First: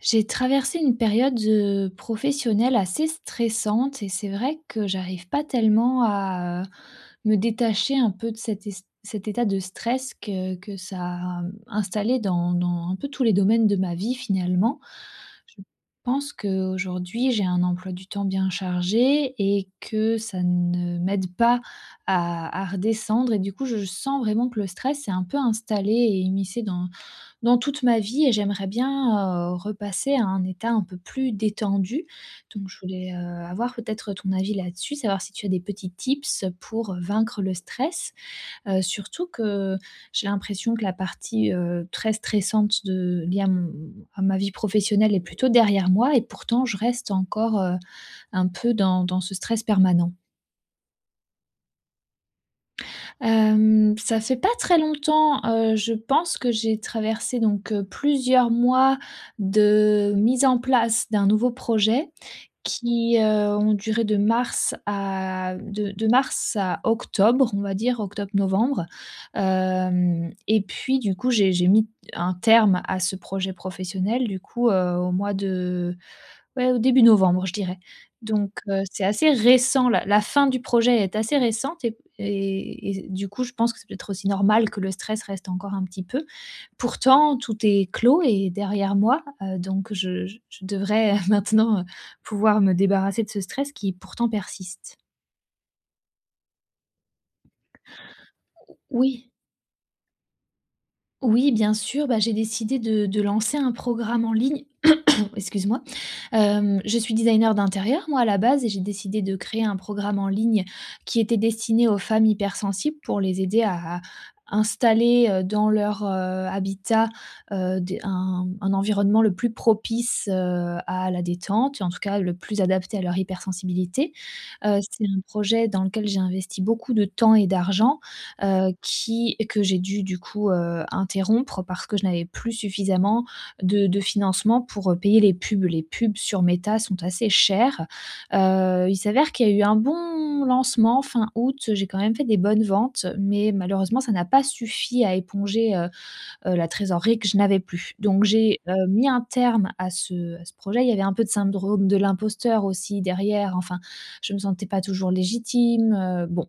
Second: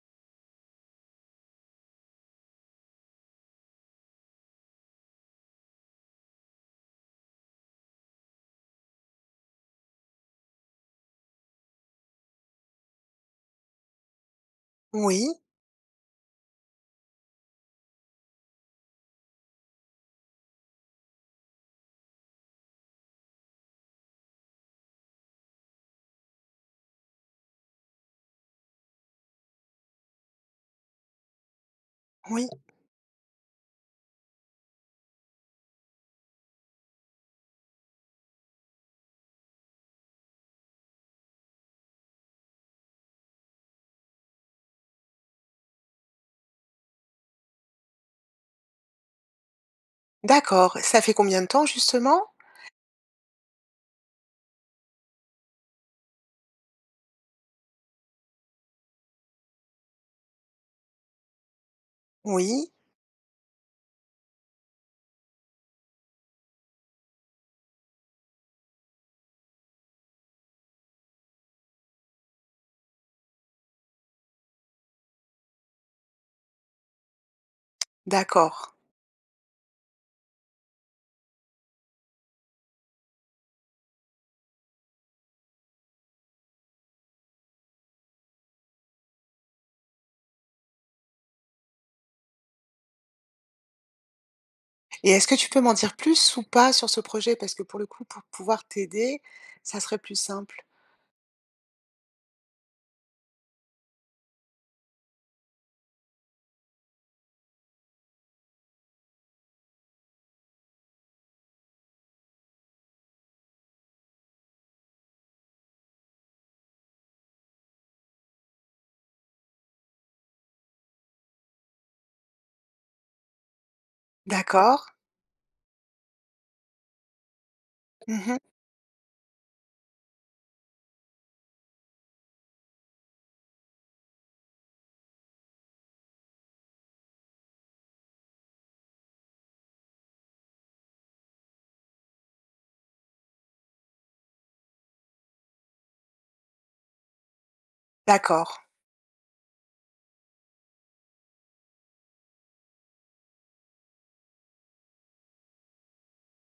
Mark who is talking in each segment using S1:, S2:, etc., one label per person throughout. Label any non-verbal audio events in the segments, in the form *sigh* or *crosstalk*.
S1: J'ai traversé une période, professionnelle assez stressante et c'est vrai que j'arrive pas tellement à, me détacher un peu de cet état de stress que ça a installé dans un peu tous les domaines de ma vie finalement.
S2: Oui,
S1: Je pense qu'aujourd'hui, j'ai un emploi du temps bien chargé et que ça ne m'aide pas à redescendre et du coup, je sens vraiment que le stress s'est un peu installé et immiscé dans toute ma vie et j'aimerais bien, repasser à un état un peu plus détendu.
S2: oui.
S1: Donc je voulais, avoir peut-être ton avis là-dessus, savoir si tu as des petits tips pour vaincre le stress. Surtout que j'ai l'impression que la partie, très stressante de liée à mon à ma vie professionnelle est plutôt derrière moi et pourtant je reste encore, un peu dans ce stress permanent.
S2: D'accord. Ça fait combien de temps justement?
S1: Ça fait pas très longtemps, je pense que j'ai traversé donc, plusieurs mois de mise en place d'un nouveau projet
S2: Oui,
S1: qui, ont duré de mars à octobre, on va dire, octobre-novembre. Hem Et puis du coup, j'ai mis un terme à ce projet professionnel, du coup, au mois de ouais, au début novembre, je dirais. Donc
S2: d'accord.
S1: c'est assez récent, la la fin du projet est assez récente et du coup, je pense que c'est peut-être aussi normal que le stress reste encore un petit peu. Pourtant, tout est clos et derrière moi, donc je devrais *laughs* maintenant, pouvoir me débarrasser de ce stress qui pourtant persiste.
S2: Et est-ce que tu peux m'en dire plus ou pas sur ce projet? Parce que pour le coup, pour pouvoir t'aider,
S1: Oui,
S2: ça serait plus simple.
S1: oui, bien sûr, bah, j'ai décidé de lancer un programme en ligne. Bon, excuse-moi. Je suis designer d'intérieur, moi, à la base et j'ai décidé de créer un programme en ligne qui était destiné aux femmes hypersensibles pour les aider à installer, dans leur, habitat, des un environnement le plus propice, à la détente et en tout cas le plus adapté à leur hypersensibilité.
S2: D'accord.
S1: C'est un projet dans lequel j'ai investi beaucoup de temps et d'argent,
S2: Mmh.
S1: qui que j'ai dû du coup, interrompre parce que je n'avais plus suffisamment de financement pour, payer les pubs. Les pubs sur Meta sont assez chères. Il s'avère qu'il y a eu un bon lancement fin août, j'ai quand même fait des bonnes ventes, mais malheureusement ça n'a pas suffi à éponger, la trésorerie que je n'avais plus. Donc
S2: D'accord.
S1: j'ai, mis un terme à ce projet. Il y avait un peu de syndrome de l'imposteur aussi derrière, enfin, je me sentais pas toujours légitime, bon.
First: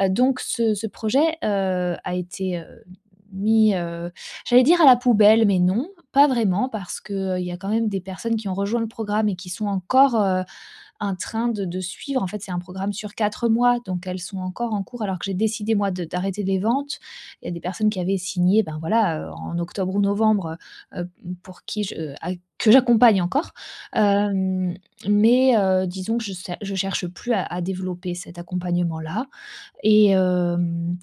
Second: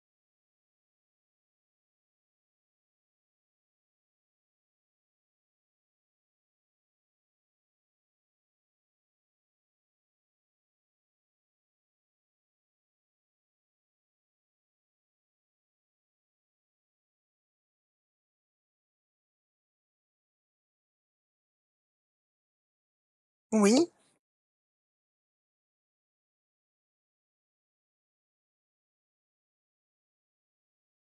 S1: Donc ce projet, a été, mis, j'allais dire à la poubelle, mais non, pas vraiment parce qu'il y a quand même des personnes qui ont rejoint le programme et qui sont encore, en train de suivre. En fait, c'est un programme sur 4 mois, donc elles sont encore en cours alors que j'ai décidé moi de d'arrêter les ventes. Il y a des personnes qui avaient signé, ben, voilà, en octobre ou novembre, heu pour qui je a que j'accompagne encore.
S2: Oui.
S1: Hem, mais disons que je cer cherche plus à développer cet accompagnement-là. Et hem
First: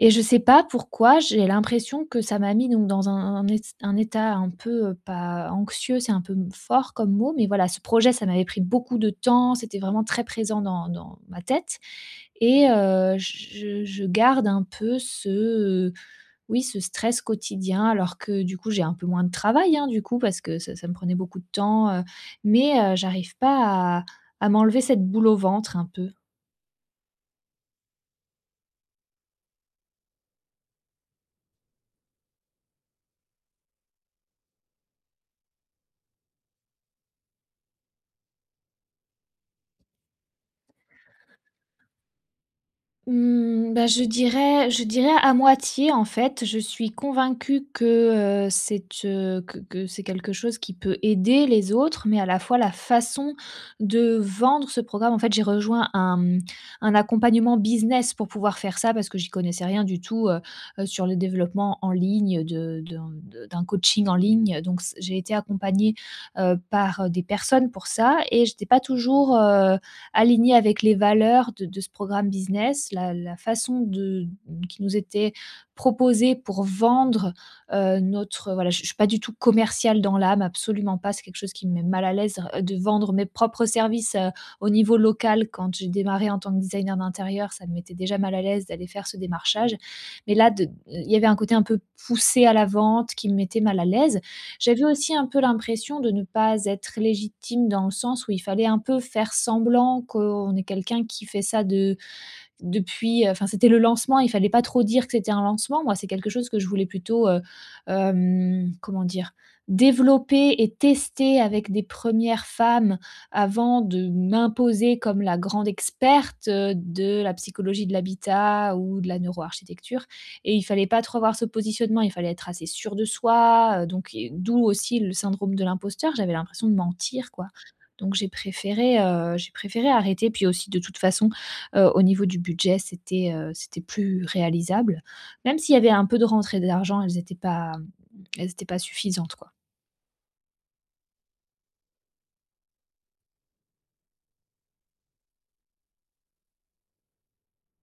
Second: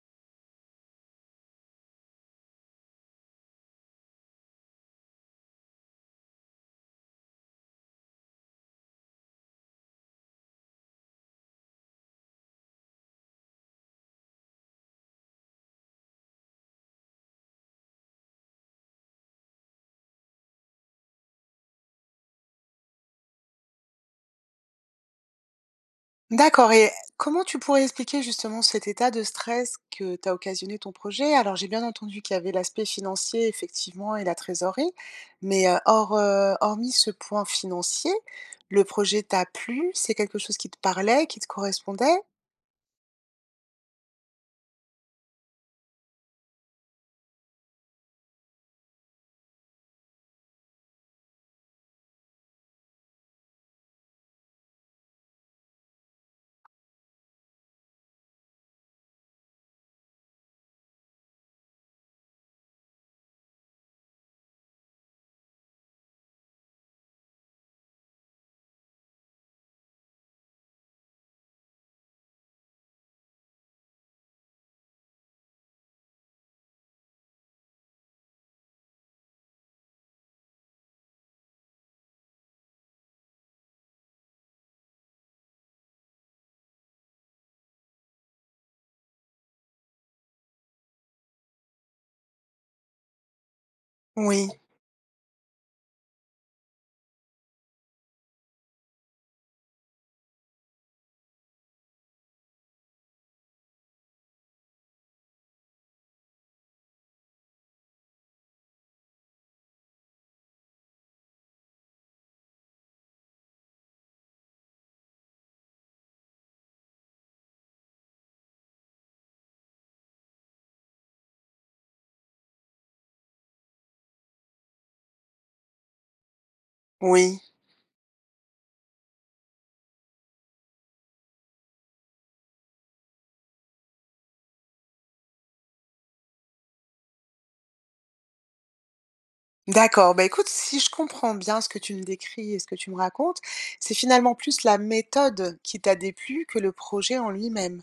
S1: et je sais pas pourquoi, j'ai l'impression que ça m'a mis donc dans un état un peu, pas anxieux, c'est un peu fort comme mot, mais voilà, ce projet, ça m'avait pris beaucoup de temps, c'était vraiment très présent dans ma tête et je garde un peu oui, ce stress quotidien alors que du coup, j'ai un peu moins de travail, hein, du coup, parce que ça me prenait beaucoup de temps, mais j'arrive pas à à m'enlever cette boule au ventre un peu.
S2: D'accord. Et comment tu pourrais expliquer justement cet état de stress que t'a occasionné ton projet? Alors j'ai bien entendu qu'il y avait l'aspect financier effectivement et la trésorerie, mais, hors, hormis ce point financier, le projet t'a plu? C'est quelque chose qui te parlait, qui te correspondait?
S1: Mmh, bah, je dirais à moitié, en fait. Je suis convaincue que, c'est, que c'est quelque chose qui peut aider les autres, mais à la fois la façon de vendre ce programme en fait, j'ai rejoint un, un accompagnement business pour pouvoir faire ça parce que j'y connaissais rien du tout, sur le développement en ligne de d'un coaching en ligne, donc c j'ai été accompagnée, par, des personnes pour ça et j'étais pas toujours, aligné avec les valeurs de ce programme business, la façon de, qui nous était proposée pour vendre notre... Voilà, je ne suis pas du tout commerciale dans l'âme, absolument pas. C'est quelque chose qui me met mal à l'aise de vendre mes propres services au niveau local. Quand j'ai démarré en tant que designer d'intérieur, ça me mettait déjà mal à l'aise d'aller faire ce démarchage. Mais là, il y avait un côté un peu poussé à la vente qui me mettait mal à l'aise.
S2: Oui,
S1: J'avais aussi un peu l'impression de ne pas être légitime dans le sens où il fallait un peu faire semblant qu'on est quelqu'un qui fait ça de depuis, enfin, c'était le lancement, il fallait pas trop dire que c'était un lancement. Moi, c'est quelque chose que je voulais plutôt, comment dire? Développer et tester avec des premières femmes avant de m'imposer comme la grande experte, de la psychologie de l'habitat ou de la neuroarchitecture et il fallait pas trop avoir ce positionnement, il fallait être assez sûr de soi, donc et d'où aussi le syndrome de l'imposteur. J'avais l'impression de mentir,
S2: oui.
S1: quoi, donc j'ai préféré arrêter. Puis aussi, de toute façon au niveau du budget, c'était, c'était plus réalisable. Même s'il y avait un peu de rentrée d'argent, elles étaient pas, elles étaient pas suffisantes, quoi.
S2: D'accord. Bah, écoute, si je comprends bien ce que tu me décris et ce que tu me racontes, c'est finalement plus la méthode qui t'a déplu que le projet en lui-même.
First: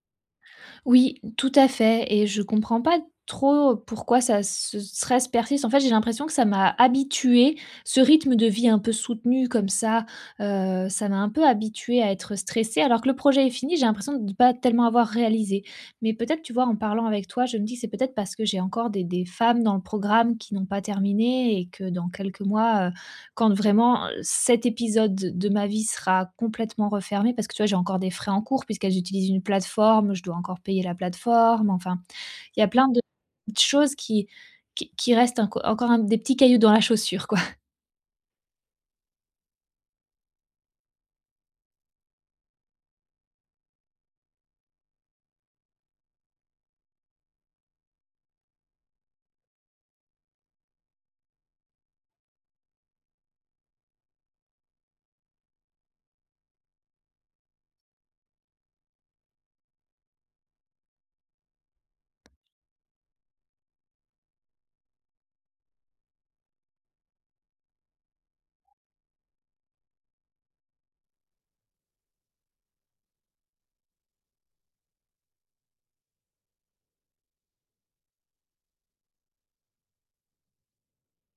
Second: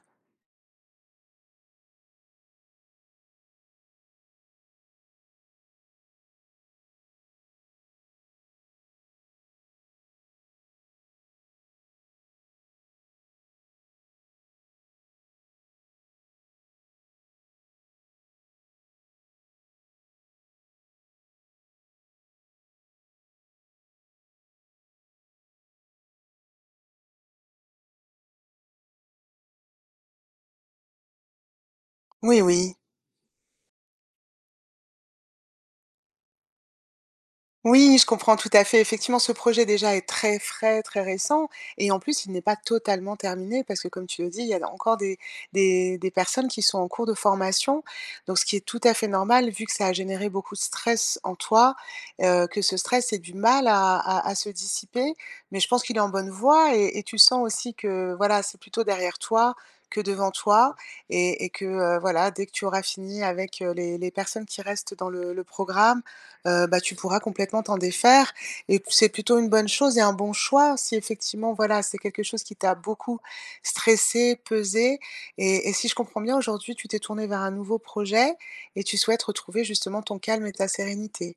S1: Oui, tout à fait et je comprends pas trop pourquoi ça ce stress persiste. En fait, j'ai l'impression que ça m'a habituée, ce rythme de vie un peu soutenu comme ça, ça m'a un peu habituée à être stressée alors que le projet est fini, j'ai l'impression de ne pas tellement avoir réalisé. Mais peut-être, tu vois, en parlant avec toi, je me dis: que «C'est peut-être parce que j'ai encore des femmes dans le programme qui n'ont pas terminé et que dans quelques mois, quand vraiment cet épisode de ma vie sera complètement refermé, parce que tu vois, j'ai encore des frais en cours puisque j'utilise une plateforme, je dois encore payer la plateforme, enfin,
S2: Oui,
S1: il y a
S2: oui.
S1: plein de petites choses qui restent encore un des petits cailloux dans la chaussure, quoi.
S2: Oui, je comprends tout à fait. Effectivement, ce projet déjà est très frais, très récent et en plus, il n'est pas totalement terminé parce que comme tu le dis, il y a encore des personnes qui sont en cours de formation. Donc ce qui est tout à fait normal vu que ça a généré beaucoup de stress en toi, que ce stress ait du mal à se dissiper. Mais je pense qu'il est en bonne voie et tu sens aussi que, voilà, c'est plutôt derrière toi que devant toi et que, voilà, dès que tu auras fini avec, les personnes qui restent dans le programme. Bah, tu pourras complètement t'en défaire et c'est plutôt une bonne chose et un bon choix si effectivement, voilà, c'est quelque chose qui t'a beaucoup stressé, pesé et si je comprends bien aujourd'hui, tu t'es tournée vers un nouveau projet et tu souhaites retrouver justement ton calme et ta sérénité?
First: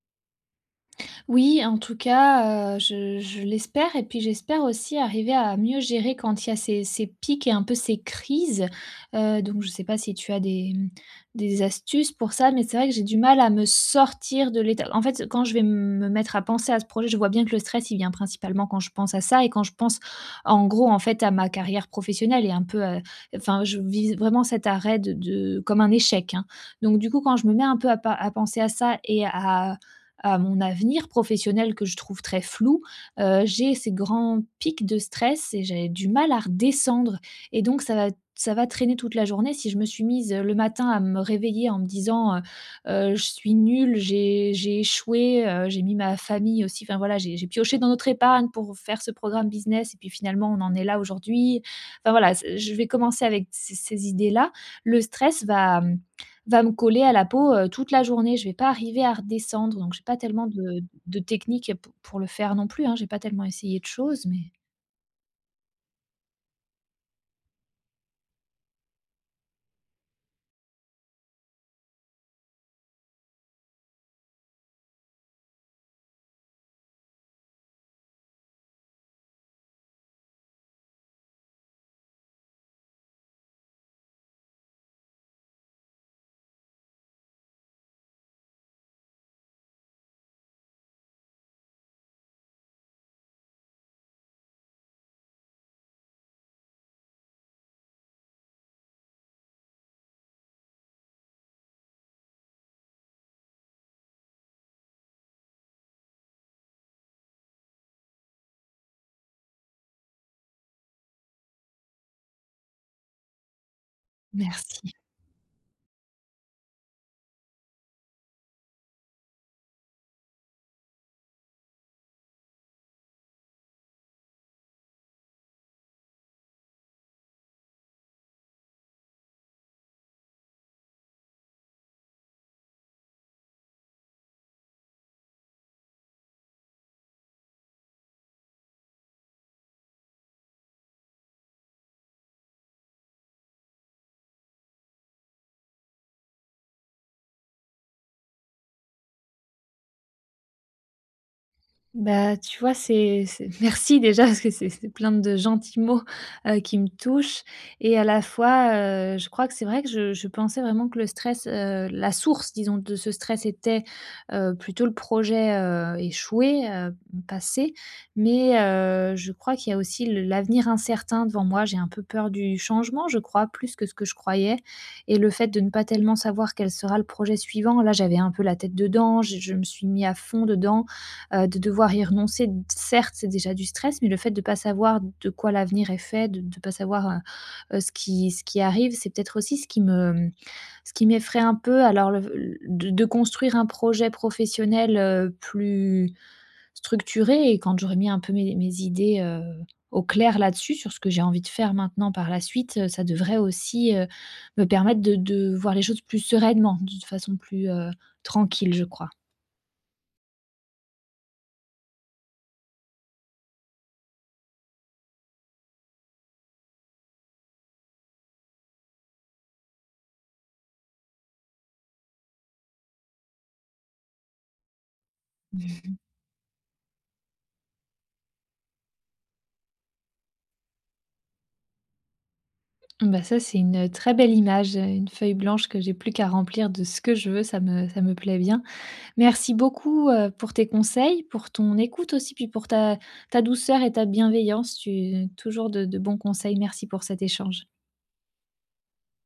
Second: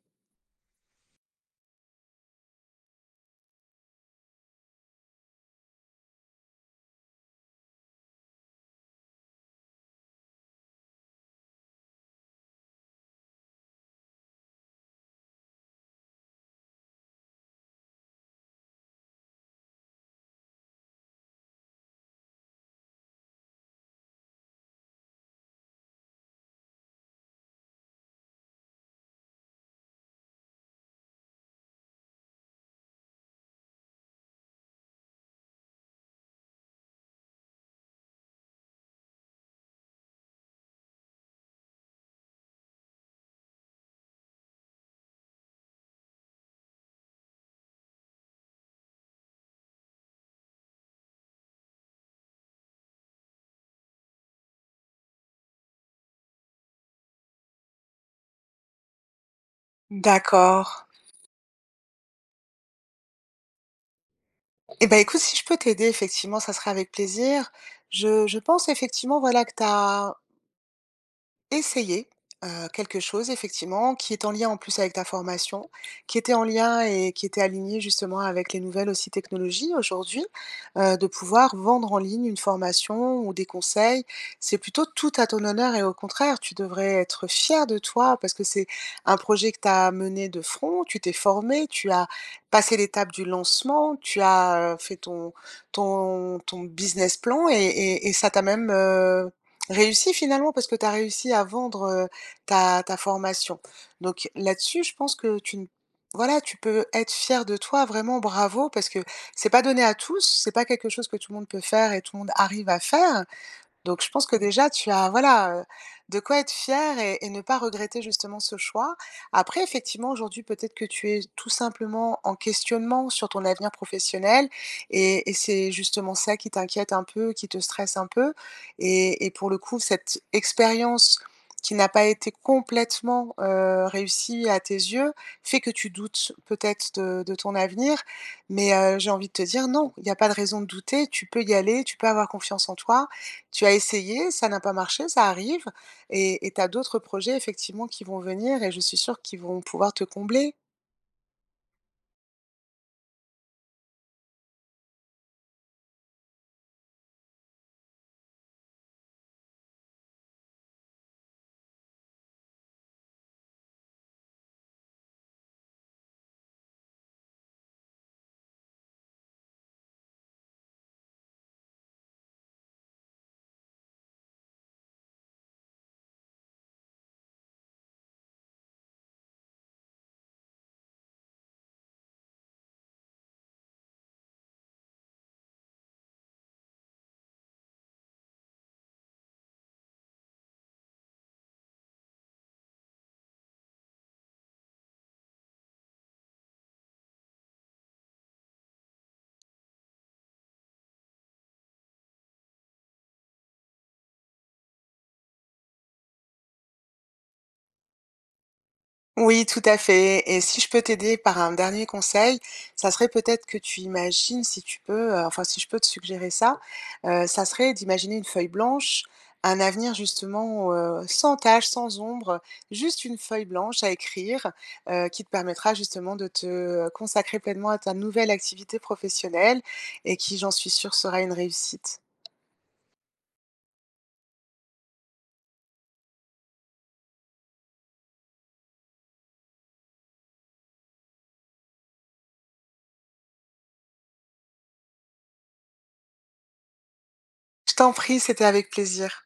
S1: Oui, en tout cas, je l'espère et puis j'espère aussi arriver à mieux gérer quand il y a ces pics et un peu ces crises. Donc je ne sais pas si tu as des, des astuces pour ça, mais c'est vrai que j'ai du mal à me sortir de l'état en fait, quand je vais me mettre à penser à ce projet, je vois bien que le stress, il vient principalement quand je pense à ça et quand je pense, en gros, en fait, à ma carrière professionnelle et un peu, enfin, je vis vraiment cet arrêt de comme un échec, hein. Donc du coup, quand je me mets un peu à pa à penser à ça et à mon avenir professionnel que je trouve très flou, j'ai ces grands pics de stress et j'ai du mal à redescendre et donc ça va traîner toute la journée. Si je me suis mise, le matin à me réveiller en me disant, je suis nulle, j'ai échoué», j'ai mis ma famille aussi, enfin voilà, j'ai pioché dans notre épargne pour faire ce programme business et puis finalement on en est là aujourd'hui. Enfin voilà, c'est je vais commencer avec ces idées-là. Le stress va me coller à la peau, toute la journée. Je vais pas arriver à redescendre, donc j'ai pas tellement
S2: D'accord.
S1: de techniques pour le faire non plus, hein. J'ai pas tellement essayé de choses, mais
S2: Eh ben écoute, si je peux t'aider, effectivement, ça sera avec plaisir. Je pense effectivement, voilà, que tu as essayer, quelque chose effectivement qui est en lien en plus avec ta formation, qui était en lien et qui était aligné justement avec les nouvelles aussi technologies aujourd'hui, de pouvoir vendre en ligne une formation ou des conseils. C'est plutôt tout à ton honneur et au contraire, tu devrais être fier de toi parce que c'est un projet que tu as mené de front, tu t'es formé, tu as passé l'étape du lancement, tu as, fait ton ton business plan et ça t'a même réussi finalement parce que tu as réussi à vendre, ta ta formation. Donc là-dessus, je pense que tu ne voilà, tu peux être fier de toi, vraiment bravo, parce que c'est pas donné à tous, c'est pas quelque chose que tout le monde peut faire et tout le monde arrive à faire. Donc je pense que déjà tu
S1: merci.
S2: as voilà, de quoi être fier et ne pas regretter justement ce choix. Après effectivement aujourd'hui peut-être que tu es tout simplement en questionnement sur ton avenir professionnel et c'est justement ça qui t'inquiète un peu, qui te stresse un peu et pour le coup cette expérience qui n'a pas été complètement, réussie à tes yeux, fait que tu doutes peut-être de ton avenir. Mais, j'ai envie de te dire non, il y a pas de raison de douter, tu peux y aller, tu peux avoir confiance en toi, tu as essayé, ça n'a pas marché, ça arrive et tu as d'autres projets effectivement qui vont venir et je suis sûre qu'ils vont pouvoir te combler.
S1: Bah, tu vois, c'est *laughs* merci déjà parce que c'est plein de gentils mots, qui me touchent et à la fois, je crois que c'est vrai que je pensais vraiment que le stress, la source disons de ce stress était, plutôt le projet, échoué, passé. Mais, je crois qu'il y a aussi le l'avenir incertain devant moi. J'ai un peu peur du changement, je crois, plus que ce que je croyais et le fait de ne pas tellement savoir quel sera le projet suivant. Là, j'avais un peu la tête dedans, je me suis mis à fond dedans. De devoir y renoncer, certes, c'est déjà du stress, mais le fait de ne pas savoir de quoi l'avenir est fait, de pas savoir, ce qui arrive, c'est peut-être aussi ce qui me, ce qui m'effraie un peu. Alors le l de construire un projet professionnel, plus structuré et quand j'aurai mis un peu mes idées, au clair là-dessus, sur ce que j'ai envie de faire maintenant par la suite, ça devrait aussi, me permettre de voir les choses plus sereinement, de façon plus, tranquille, je crois.
S2: Oui, tout à fait. Et si je peux t'aider par un dernier conseil, ça serait peut-être que tu imagines, si tu peux, enfin si je peux te suggérer ça, ça serait d'imaginer une feuille blanche, un avenir justement, sans tache, sans ombre, juste une feuille blanche à écrire, qui te permettra
S1: Mm.
S2: justement de te consacrer pleinement à ta nouvelle activité professionnelle et qui, j'en suis sûre, sera une réussite.
S1: Bah, ça, c'est très belle image, une feuille blanche que j'ai plus qu'à remplir de ce que je veux, ça me plaît bien. Merci beaucoup, pour tes conseils, pour ton écoute aussi, puis pour ta douceur et ta bienveillance. Tu toujours de bons conseils. Merci pour cet échange.
S2: Je t'en prie, c'était avec plaisir.